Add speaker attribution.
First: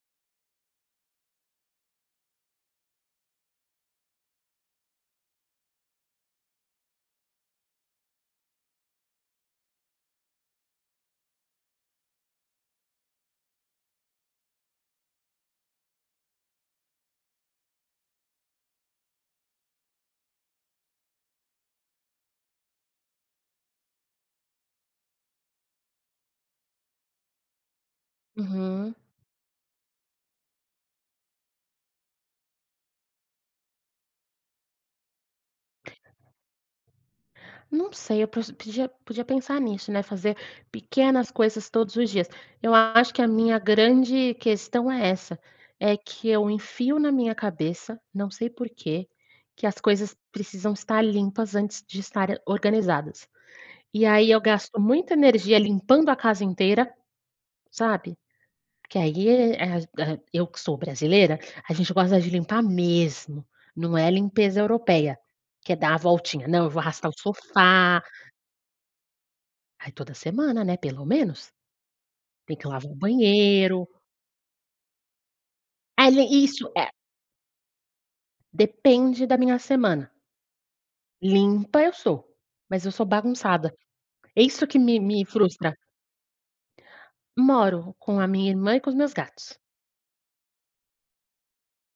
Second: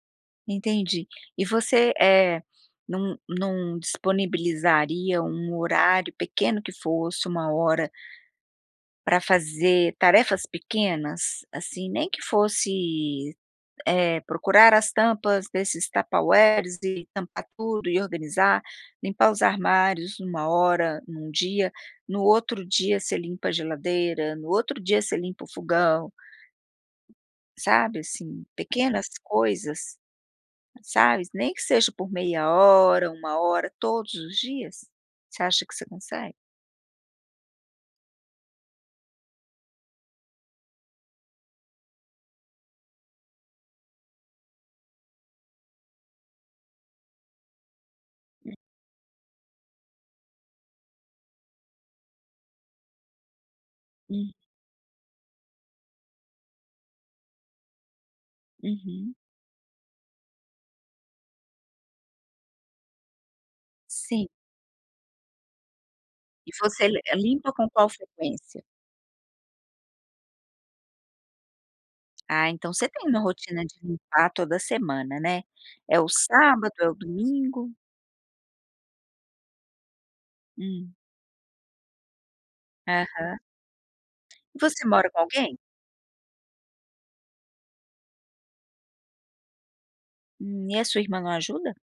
Speaker 1: Entendi. E você, eh, não, não disponibilizaria um horário, pequeno que fosse, 1 hora pra fazer tarefas pequenas? Assim, nem que fosse, eh, procurar as tampas desses tupperwares e tampar tudo, e organizar, limpar os armários numa hora, num dia. No outro dia você limpa a geladeira, no outro dia você limpa o fogão. Sabe, assim,
Speaker 2: Uhum.
Speaker 1: pequenas coisas. Sabe, nem que seja por meia hora, 1 hora, todos os dias. Você acha que você consegue?
Speaker 2: Não sei, eu pod podia pensar nisso, né, fazer pequenas coisas todos os dias. Eu acho que a minha grande questão é essa: é que eu enfio na minha cabeça, não sei
Speaker 1: Hum.
Speaker 2: porquê, que as coisas precisam estar limpas antes de estarem organizadas. E aí,
Speaker 1: Hum.
Speaker 2: eu gasto muita energia limpando a casa inteira, sabe? Porque
Speaker 1: Uhum.
Speaker 2: aí e a a eu que sou brasileira, a gente gosta de limpar mesmo, não é
Speaker 1: Sim.
Speaker 2: limpeza europeia, que é dar a voltinha,
Speaker 1: E
Speaker 2: não, eu vou
Speaker 1: você le
Speaker 2: arrastar o
Speaker 1: limpa com qual
Speaker 2: sofá.
Speaker 1: frequência?
Speaker 2: Aí toda semana, né, pelo menos.
Speaker 1: Ah,
Speaker 2: Tem que
Speaker 1: então você
Speaker 2: lavar o
Speaker 1: tem uma rotina de
Speaker 2: banheiro.
Speaker 1: limpar toda semana, né? É o
Speaker 2: Ai le Isso,
Speaker 1: sábado, é
Speaker 2: é
Speaker 1: o domingo?
Speaker 2: Depende da minha semana.
Speaker 1: Hum.
Speaker 2: Limpa eu sou, mas eu sou
Speaker 1: Aham.
Speaker 2: bagunçada. É isso que
Speaker 1: Você
Speaker 2: me
Speaker 1: mora com
Speaker 2: me
Speaker 1: alguém?
Speaker 2: frustra. Moro. Com a minha irmã e com os meus gatos.
Speaker 1: E a sua irmã não ajuda?